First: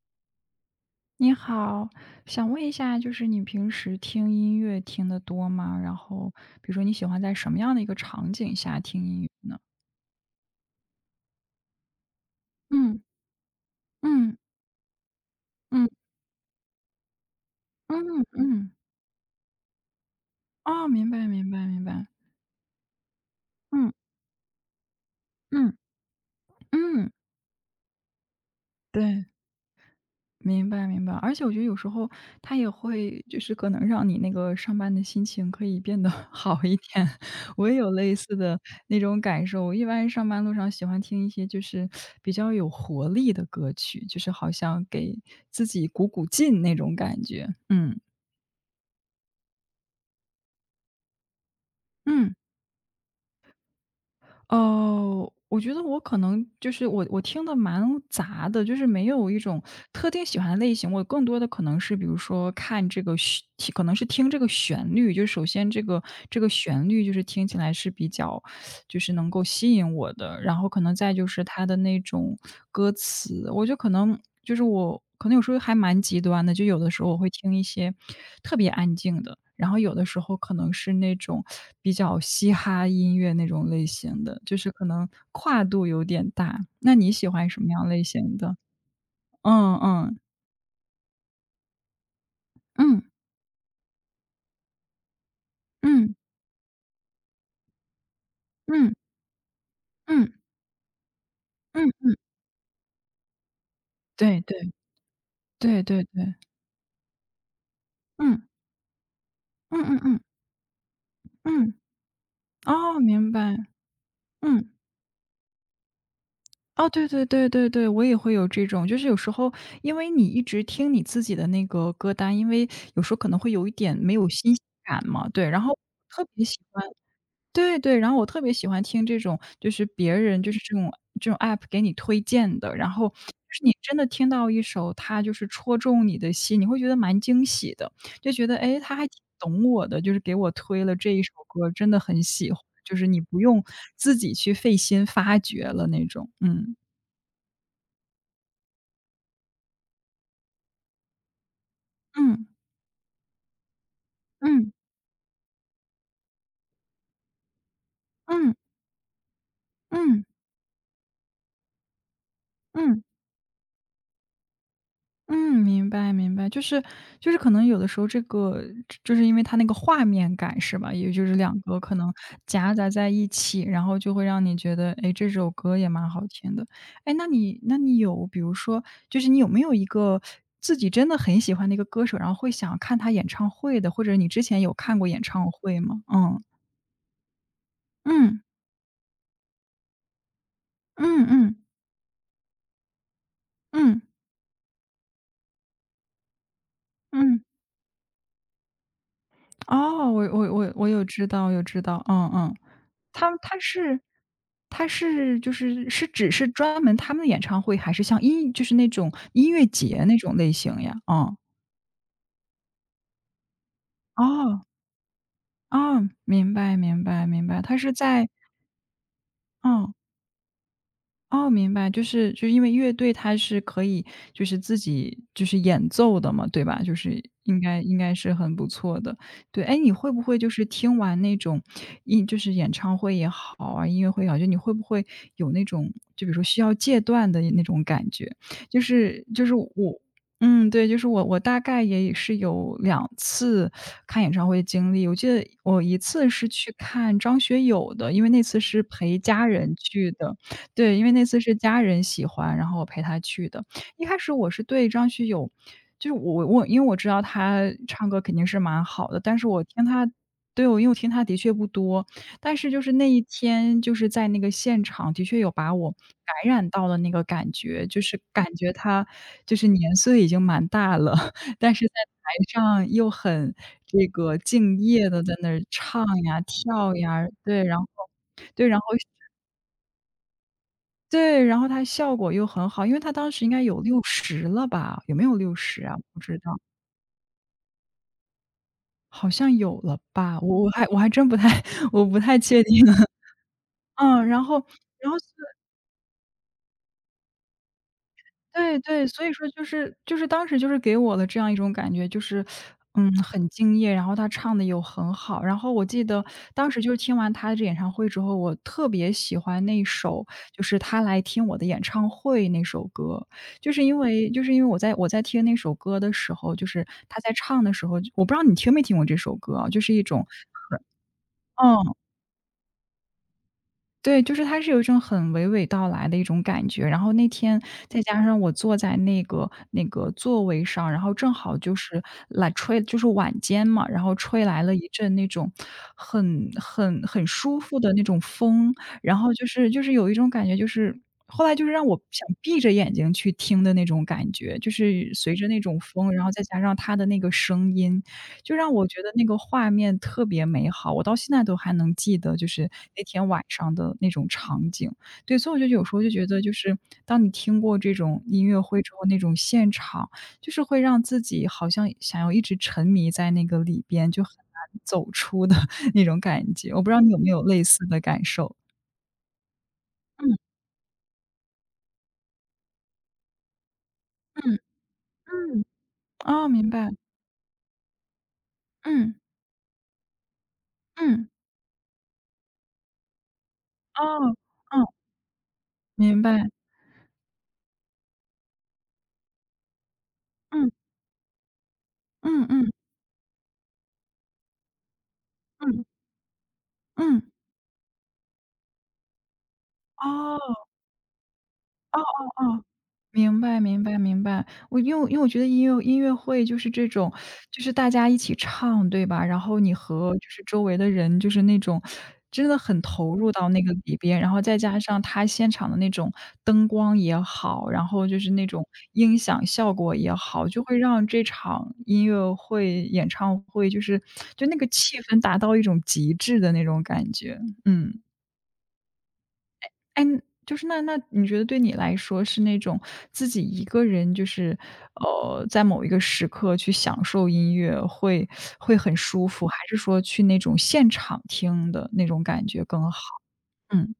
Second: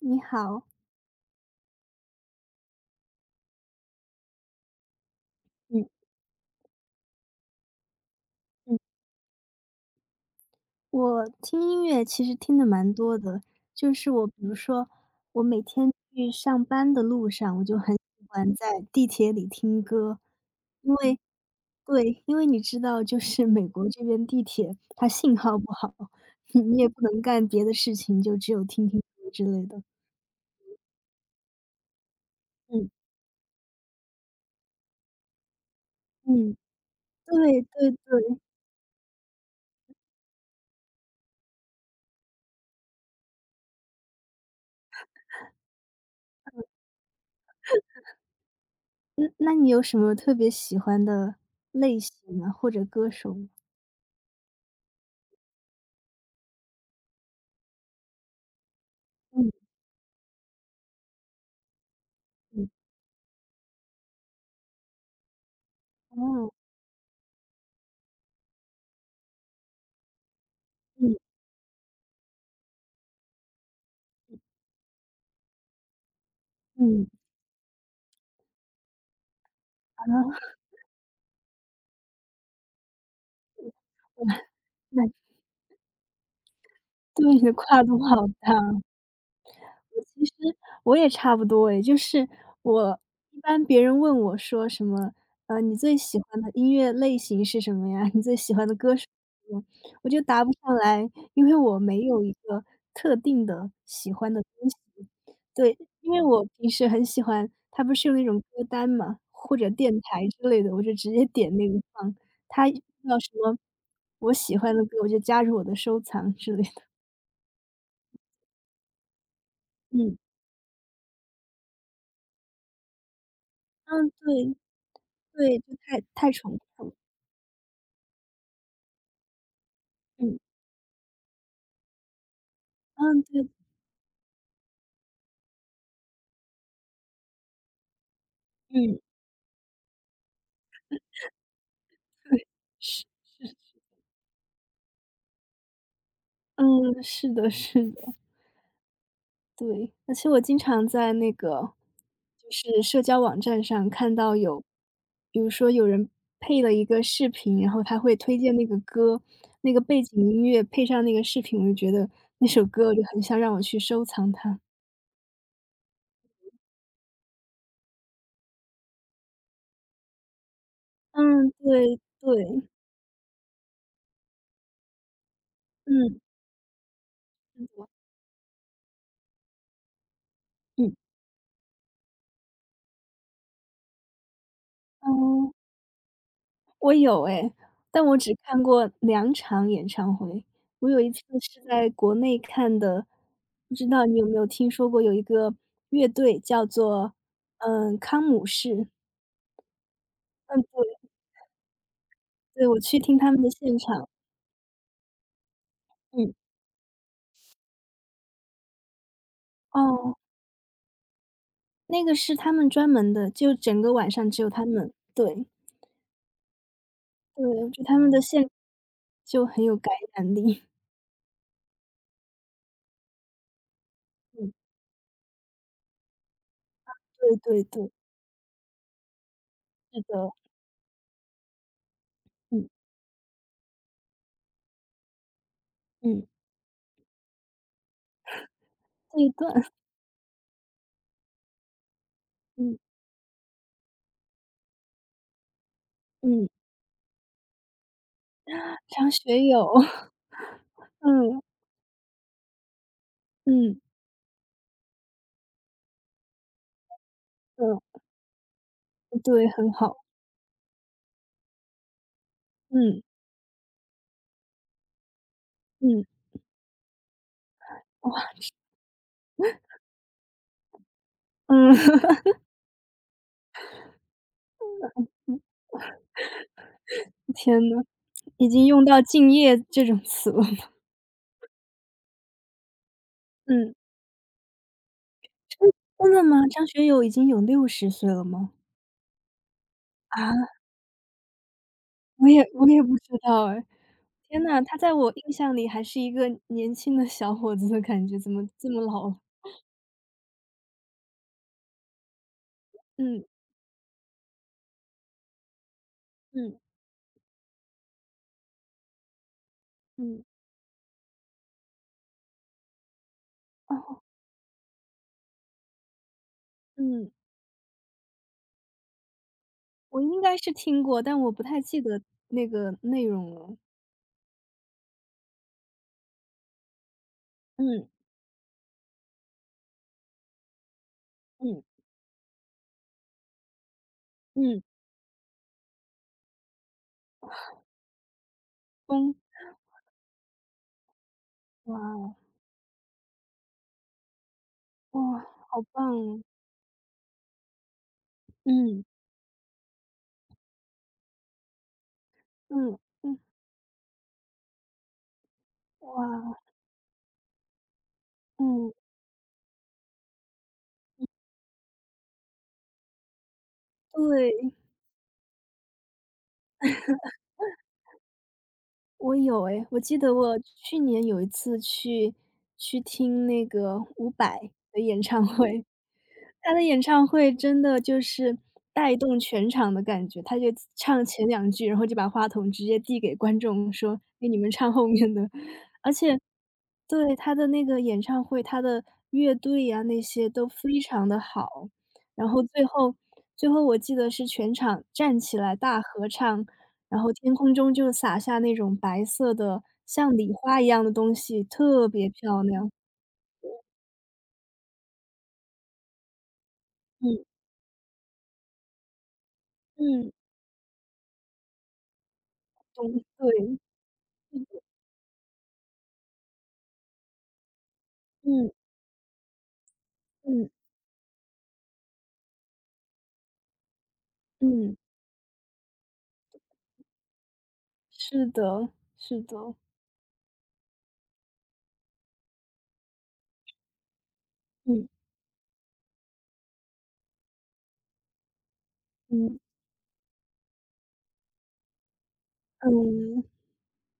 你好，你好，想问一下，就是你平时听音乐听的多吗？嗯然后，比如说你喜欢在什么样的一个场景嗯。下听音乐呢？我听音乐其实听的蛮嗯多的，就是我比嗯如说，我每嗯天去上班的路上，我就很喜嗯欢嗯，在地铁里听歌，哦，因明为白明白明白，对，因为你知道，就是美国嗯这边地铁它信号不嗯好，你也不嗯，能干别的事情，就只有听听对。歌之类的。明白明白，而且我觉得有时候它也嗯会就是可能让你那个上班的心情可以变得 嗯。好一点。对我也对有类似对，的那种感受，我一般上班路上喜欢听一些就是比较有活力的歌曲，就是好像给自己鼓鼓劲那种感觉。嗯那那你有什么特别喜欢的类嗯。型啊，或者歌手吗？哦，我觉得我可能就是我听的蛮杂的，就是没有一种嗯特定喜欢的类型。我更多的可能是比如说嗯。看这个旋可能是听这个旋律，就首先这个哦。旋律就是听起来是比较就是能够吸引我的。然后可能再嗯就是他的那种歌词，我就可能就是我可能有时候还蛮极端的，就有的时嗯。候我会听一些特别安静的，然后有的时候可 能是那种比较嘻哈音乐那种类型啊，的，就是可那能跨度有点大。那你对，喜你欢的什么跨样度类好型的？大。嗯嗯其实我也差不多诶，就是我嗯一般别人问我说什么，你最嗯喜欢的音乐类型是什么呀？你最喜欢的嗯歌手是什么？我就嗯答不上来，因为我没嗯，有一个特定的喜欢对的东对西。对，对对因为对，我平时很喜欢他不是有那种嗯歌单嘛，或者嗯电嗯嗯台之类的，我就直接点那嗯，个放。他遇哦，到什明么白，我喜嗯。欢的歌，我就加入我的收藏之类的。哦，对对对对对，我也会有这种，就是有时候因为嗯，你一直听你自己的那个歌单，因为有时候可能会有一点嗯，没有对，新鲜感嘛，对，对，然就后太特太别重喜欢复了，对对，然后我特别喜欢听这种，就是别嗯，人就是这种App 给你推荐的，然后就嗯，对，是你真的听到一首，它就是戳中你的心，你会觉得蛮惊喜的，就觉得哎诶，他嗯，还挺懂我的，就是给我推了这一首歌，真的很喜欢，就是，是你不用自己去费心发掘了那种，嗯。嗯，是的，是的，对，而且我经常在那个嗯，就是社交网站上看到有，嗯，比如说有人配了一个视频，然后他会推嗯，荐那个歌，那个背嗯，景嗯，音乐配上那个视频，我就觉得那首歌我就嗯，很想让我去收藏它。嗯明白明白，就是可能有的时候这个就是因为它那个画面感是吧？也就是嗯，2个可对，能对，夹杂在一起，然后就会让你觉得，哎，这首歌也蛮嗯，好听的。哎，那你是那的，你有比如说就是你有没有一个自己嗯，真的很喜欢的一个歌手，然后会想看他演唱会的，或者你之前有看过演唱嗯。会吗？嗯，我有哎，但我只嗯，看过2场演唱会。我有一次嗯，嗯，是在国内看的，不知嗯，道你有没有听说过有一个乐队叫做，嗯，康姆士。哦，我我嗯，我我对，有知道，有知道，嗯嗯。对，我去听他他们的他现是场，他是就是只嗯，是专门他们的演唱会，还是像就是那种音乐节哦，那种类型呀？嗯，那个是他们专门的，就整个晚上只有他哦，们。对，哦，明白明白对，明白，我他觉得是他们的在就很有哦。感嗯染力。哦，明白，就是因为乐队它是可以就嗯，是自己就是演奏的嘛，对吧？就是对应对该对，应该是很不错的。对，哎，你是会不的，会就是听完那种就是嗯，演唱会也好啊，音乐会也好，就你会不会有那种嗯，就比如说需要戒断的那种感觉？就这是一就是段，我对，就是我大概也是有嗯，2次看演唱会经历。我记得我一次嗯，是去看张学友的，因为那次是张陪学家友。人 去的。对，因为那次嗯。是家人喜欢，然后我陪他去的。嗯，一开始我是对张学友就是我因为我知道他嗯，唱歌肯定是蛮好的，但对，是我很听好。他，对，我因为我听他的确不多，但是就是嗯，那一天就是在那个现场的确有把我嗯，感染到了那个感觉，就是哇，感觉他就是年岁已经蛮大了，嗯，但是在 台上又很这个敬业的在那儿唱呀、跳呀，天对，然呐，后已对，经然用后到“敬业”这种词了。对，然后它效果又很好，因为它当时应该嗯，有六十了吧？有没有六十啊？真不的知吗？道，张学友已经有60岁了吗？好像有了啊，吧，我还真不太 我不我太也确我也定。不 知道哎。嗯，天然后呐，他在我然后印象里还是一个年轻的小伙子的感觉，怎么这对么对，老了？所以说就是当时就是给我的这样一种感觉，就是，嗯，嗯，很敬业，然后他唱的又很好。然后我记得嗯，当时就是听完他这演唱会之后，我特别喜欢那嗯，首就是《他来听我的演唱会》那首歌。就是因哦，为就是因为我在听那首歌的时候，就是嗯，他在唱的时候，我不知道你听没听过这首歌啊，就是我一应种该是听过，但我不太记嗯。得那个内容了。对，就是它是有一种很娓娓道来的一种感觉。然后那天嗯，再加上我坐在那个座位上，然后正好嗯，就是来吹就是晚间嘛，然后吹嗯，来了一阵那种很舒服的那种风，风，然后就是有一种感觉，就是后来就是哇让我哦，想闭着眼睛去听的那种感觉，就哇，是随着好那种棒风，哦，然后再加上它的那个声音，就让嗯。我觉得那个画面特别美好，我到现在都还能记得，就是嗯，那嗯，天晚上的那种场景。对，所以我就有时候就觉哇，得，就是当你听过这种音乐嗯，会之后，那种现场，就是会让自己好像想要一直沉迷在那个里边，就很对，难走出的 那种感觉。我不知道你有没有类似的感受？我有诶，我记得我嗯去年有一次去听那个伍佰嗯的演唱会。嗯，哦，他的明演白，唱会真的就是带嗯动全场的感觉，他就唱前嗯，两句，然后就把话筒直接递给观众说：“哎，哦，你们唱哦，后面的。”而且明白，对，他的那个演唱会，他的乐队呀那些都嗯非常的好。然后嗯最嗯后最后我记得是全场站起来大嗯合唱，然后嗯，天空中就洒下那种白色的像礼哦，花一哦样的东西，特哦别漂哦。亮。明白明白明白。我因为我觉得音乐会就是这种，嗯，就是大家一起唱，对吧？然后你嗯，和就是周围的人，就是那种真的很懂，投入到对，那个里边，然后嗯，再加上他现场的那种灯光也好，然后就是那嗯，种音响效果也嗯。好，就会让这场音乐会、演唱会就是就那个嗯，气氛达到一种极致的那种感觉，嗯。是的，是的。哎，就是那你觉得对你来说是那种自己一个人，就是嗯。在某一个时刻去享受音乐会会很舒嗯，服，还是说去那种现场听的那种感觉更好？嗯，嗯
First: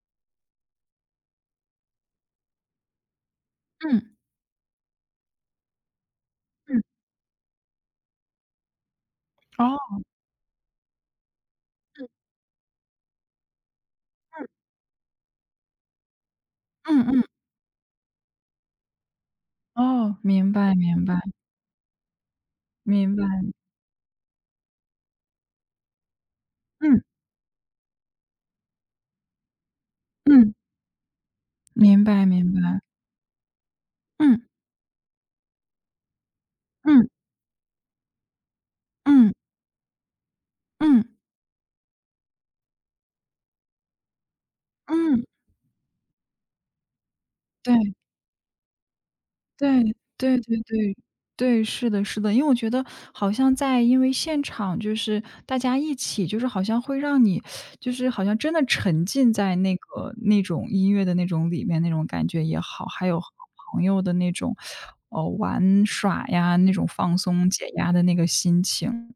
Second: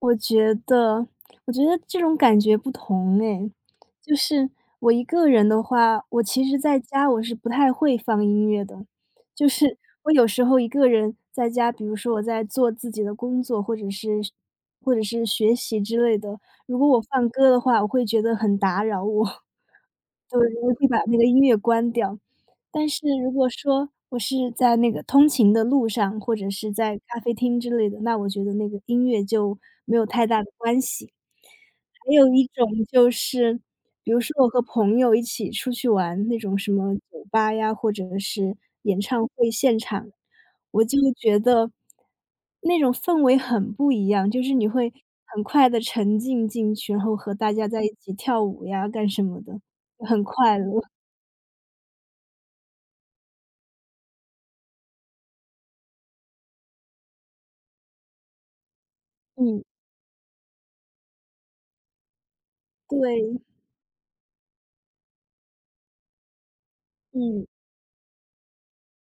我觉得我觉得这种感觉不同哎。嗯就是我一个人的话，我其实在嗯家我是不太会放音乐的。就是 哦，我有时候一个人在家，比如嗯说我在做自己的工作，或者是学习之类的，如果我嗯嗯嗯，放歌的话，我会觉得很打扰我。哦，对，明我白会把明那个白音乐关掉。但是明白，如果说我是在那个通勤的路上，或者是在嗯咖啡厅之类的，那我觉得那个音乐就没有太大的嗯，关系。明还白有一明种白，就是，比如说嗯我和朋友一起出去玩，那种什么嗯酒吧呀，或者是演唱嗯会现场，我就嗯觉得那种氛围很不一样，就是你会嗯，很快的沉浸进去，然后和大家对。在一起跳舞呀，干什么的，对，很对快对乐。对，对，是的是的。因为我觉得好像在因为现场就是大家一起，就是好像会让你就是好像真的沉浸在嗯，那个那种音乐的那种里面，那种感觉也好，还有和对。朋友的那种，玩耍呀，那种放嗯，松解压的那个心情。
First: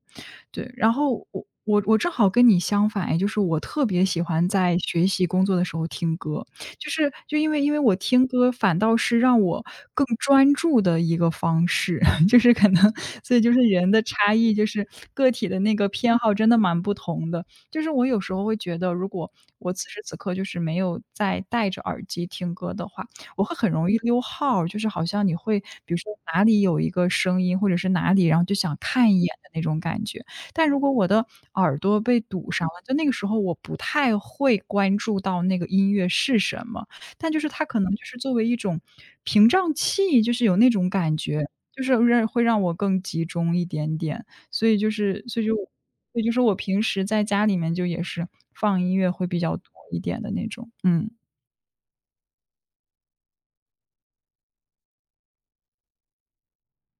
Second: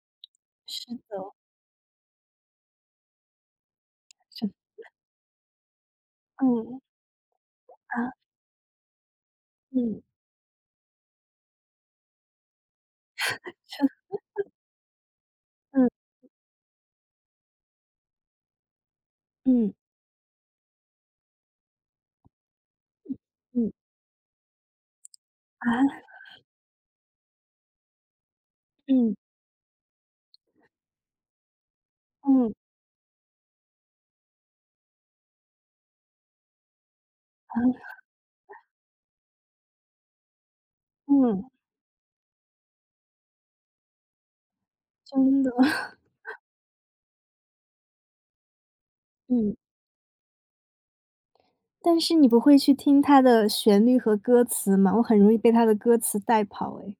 对，是然后的，我正好跟你相反哎就是我特别喜是欢的，在学习工作的时候听歌，嗯，就是就因为我啊，听歌反倒是让我嗯，更专注的一个方式，就是可能所以就是人的差异，就是个体的那嗯，个偏好真的蛮不同的。就是我有时候会觉得，如果嗯，我此时此刻就是没有在戴着耳机听歌的话，我会很嗯，容易溜号儿就是好像你会啊，比如说哪里有一个声音，或者是哪里，然后就想看嗯，一眼的那种感觉。但如果我的耳朵被堵嗯，上了，就那个时候我不太会关注到那个音乐是什么，但就是它可能就是作为一种屏障器，就是有那种感嗯，觉，就是让会让我更集中一点点。所以就是真所以的，就 所以就是我平时在家里面就也是放音乐会比嗯。较多一点的那种，嗯。但是你不会去听它的旋律和歌词吗？我很容易被它的歌词带跑哎。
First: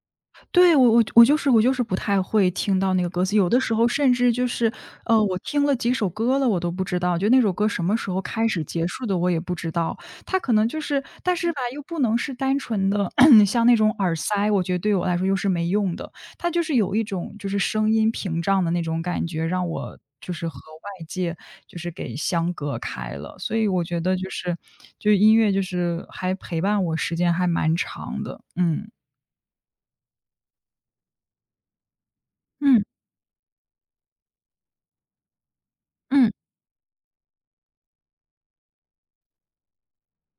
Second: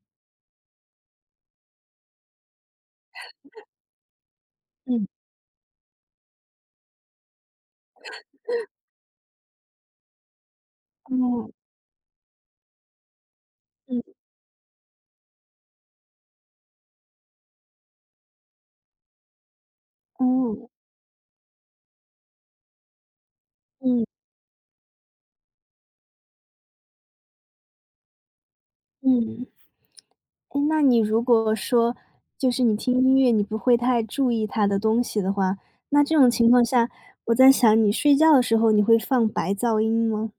对，我就是不太会听到那个歌词，有的时候甚至就是，嗯，我听了几首歌了，我都不知道，就那首歌什么时候开始结束的，我也不知道。它可能就是但是嗯，吧，又不能是单纯的 像那种嗯，耳塞，我觉得对我来说又是没用的。它就是有一种就是声音屏障的那种感觉，让我就是和嗯，外界就是给相隔开了。所以我觉嗯，得就是，就音乐就是还陪伴我时间还蛮长的，嗯，嗯。诶，那你如果说，就是你嗯。听音乐，你不会太注意它的东西的话，那这嗯种嗯。情况下，我在想你睡觉的时候，你会放白噪音吗？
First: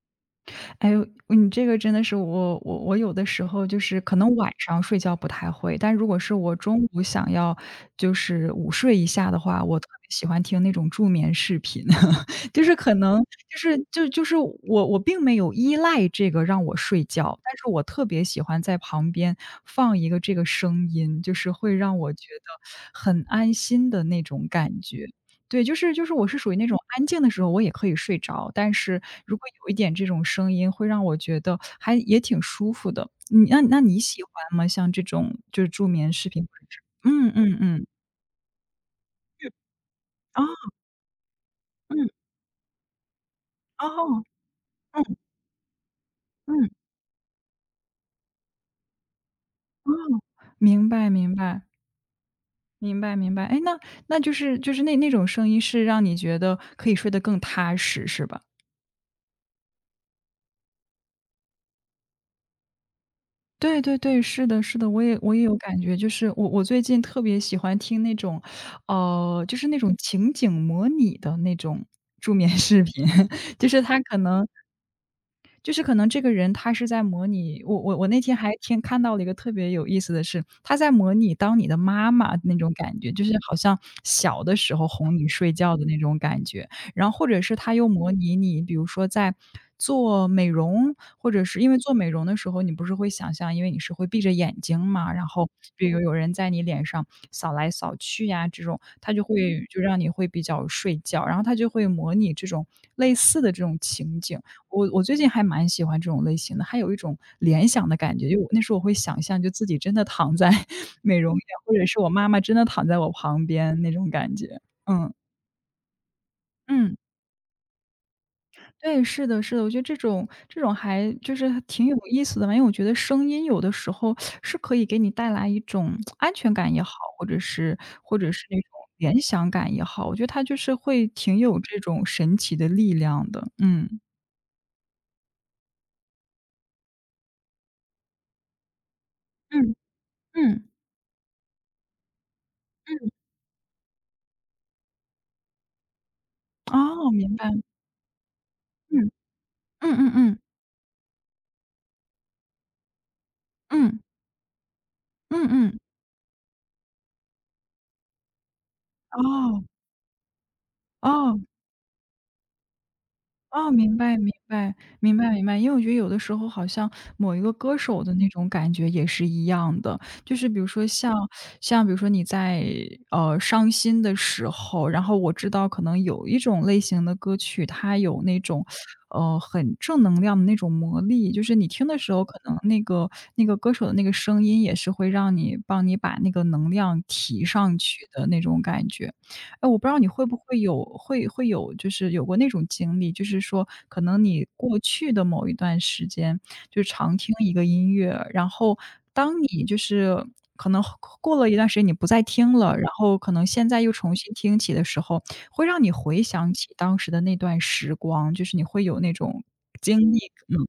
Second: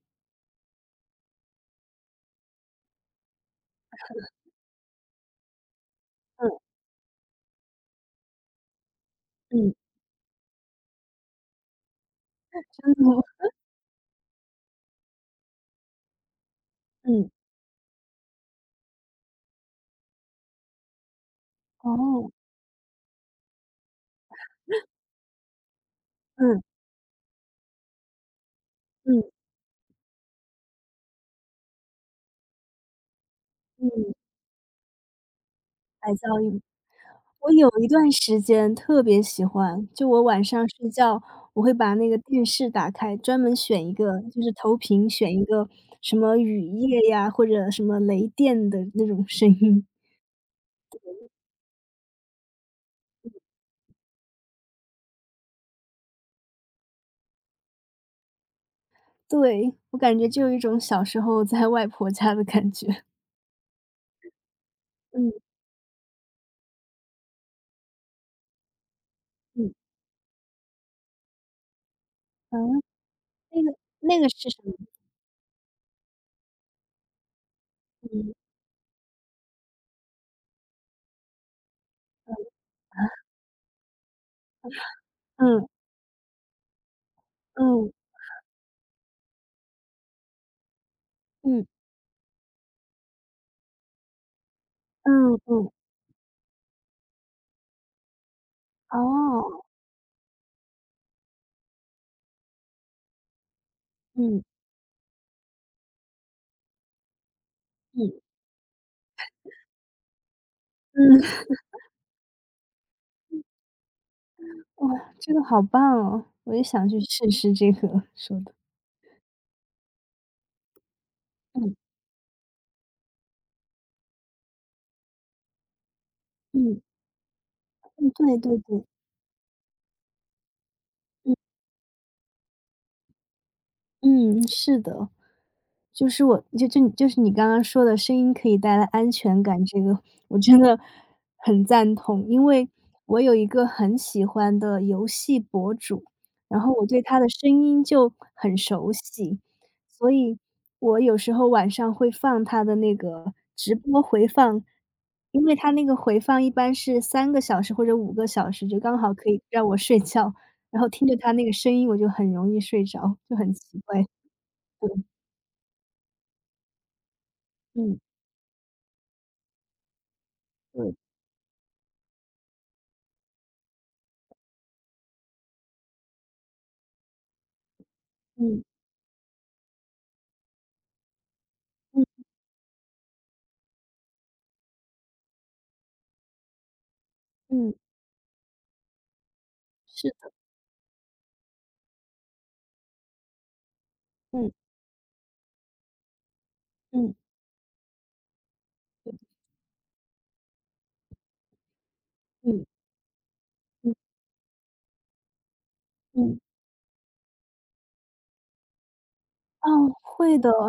哎呦，你这个真的是我有的时候就是可能晚上睡觉不太会，但如果是嗯，我中午想要就是午睡一下的话，嗯，我特别喜欢听那种助眠视频，就是可能嗯我我并没有依赖这个让我睡嗯，觉，但是我特别喜欢在旁边放一个这个声音，就是会让我觉哦，得很安心的那种感觉。对，就是我是属于嗯。那种安静的时候我也可以睡着，但是嗯如果有一点这种声音会让我觉得还也挺舒服的。你那你嗯，喜欢吗？像这种就是助白眠视噪频或音。者是嗯我嗯有一嗯，段时间特别喜欢，就我晚哦，上睡觉，我会把嗯，那个电视打开，专门选一个，哦，就是投嗯屏选一个什么雨嗯，夜呀，或者什么雷电的那种声音。哦，明白明白，明白明白。哎，那那就是就是那那种声音是让你觉得可以睡得更踏实是吧？对，我感觉就有一种小时候在外婆家的感觉。对对对，是的是的，我也嗯我也有感觉，就是我最近特别喜欢听那种，就是嗯，那种情景模拟的那种助眠啊，视频，那就个是它可那个能是什么？就是可能这个人他是在模拟我那天嗯还听看到了一个特别有意思的事，他在模拟当你的妈妈那种感觉，就是好像小的时候哄你睡嗯觉的那种感觉。然后或者是他又嗯模拟你，比如说在做美容，或者是嗯因为做美容的时候，你不是会想象，因为你是会闭着眼睛嘛，然嗯后嗯，比如有人在你脸上扫来扫去呀，这种他就哦，会就让你会比较睡觉，然后他就会模拟这种类似的这种情景。嗯我最近还蛮喜欢这种类型的，还有一种联想的感嗯觉，就那时候我会想象，就自己真的躺在 美容嗯。院，或者是我妈妈真的躺在我旁边那种感觉。哇，嗯，这个好棒哦，我也想嗯，去试试这个，说的。对，是的是的，我觉得这种还就是嗯，挺有意思的吧，因为我觉得声音有的时候是可以给你带来一种安全感嗯，也好，或者是嗯，或者对是那对种对，联想感也好，我觉得它就是会嗯，挺有这种神奇的力量的。嗯，嗯，是的。就是我就是你刚刚说的声音可以带来安全感，嗯，这个我真嗯，的很赞同。因为我有一个很喜欢的游戏博主，然后我对哦，他的明白，声音就很熟嗯，悉，嗯所嗯以嗯。我有时候晚上会放他的那个直嗯，播回放。因嗯为他嗯，那个回放一般是3个小时或者5个小时，就刚好可以哦，让我睡觉，然后听着他哦，那个声音我就很容易睡着，就很哦，奇明怪。白明白，明白明白。因为我觉得有的时候好像某一个歌嗯，手的那种感觉也是一样的，就是比如说对，像比如说你在，伤心的时候，然后我知道可能有一种类型的歌曲，它有那嗯。种，很正能量的那种魔力，就是你听的时候，可能那个歌手的那个声音也是会让你帮你把那个能量提嗯，上去的那种感觉。哎，我不知道你是会的，不会有就是有过那种经历，就是说可能你嗯，过去的某一段时间，就嗯，常听一个音乐，然后当你就是可能过了一段时间你不再听嗯，了，然后可能现在又嗯，重新听起的时候，会让你回嗯，想起当时的那段时光，就是你会有那种哦，经历，会的，嗯，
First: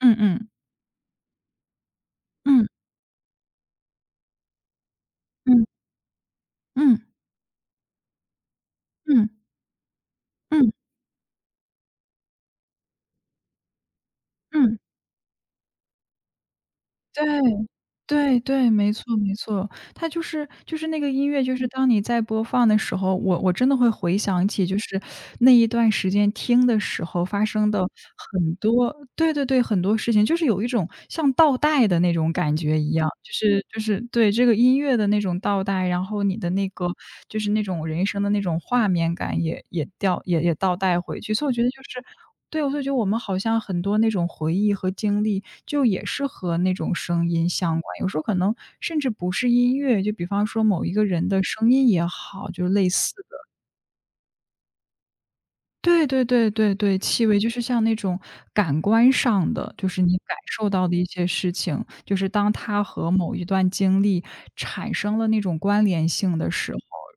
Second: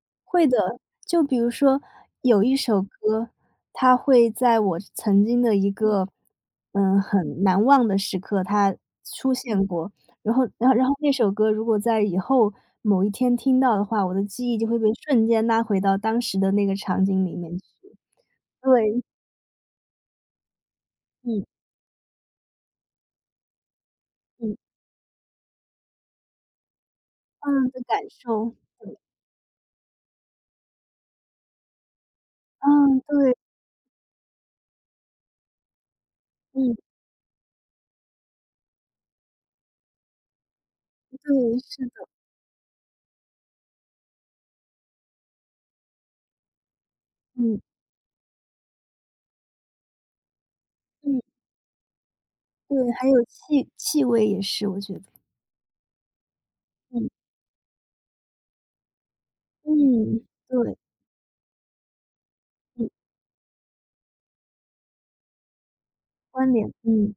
嗯会嗯，的。就比如说有一嗯，首歌，它会在我曾经的嗯，一个，嗯，嗯，很难忘的时刻，它嗯，出现过。然后然嗯，后然后那首歌如果在以后某一天听到的话，我的记忆就嗯。会被瞬间拉回到当时的那个场景里面去。对，对对，没对，错没错。它就是那个音嗯，乐，就是当你在播放的时候，我真的会回想嗯，起，就是那一段时间听的时候发嗯，生的的感受。很多对对对，很多事情，就是有一种像倒带的那种感觉一嗯，样。就对，是就是对，这个音乐的那种倒带，然后你的那嗯，个就是那种人生的那种画面感也掉也倒带回去。所以我对，觉得就是是的，对，我就觉得我们好像很多那种回忆和经历，就也是和那种声音嗯，相关。有时候可能甚至不是音乐，就比方说某一个嗯。人的声音也好，就是对，类还似有的气味也是，我觉得。对对对对对，嗯，气味就是像那种感官上的，就是你嗯，感受对，到的一些事情，就是当它嗯。和某一段经历产生了那种关联性的关联，时候。嗯，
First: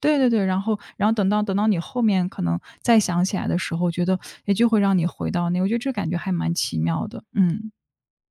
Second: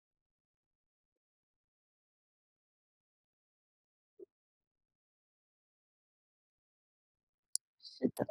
对对对，然后等到你后面可能再想起来的时候，觉得，也就会让你回到那我觉得这感觉还蛮奇妙的，嗯。是的。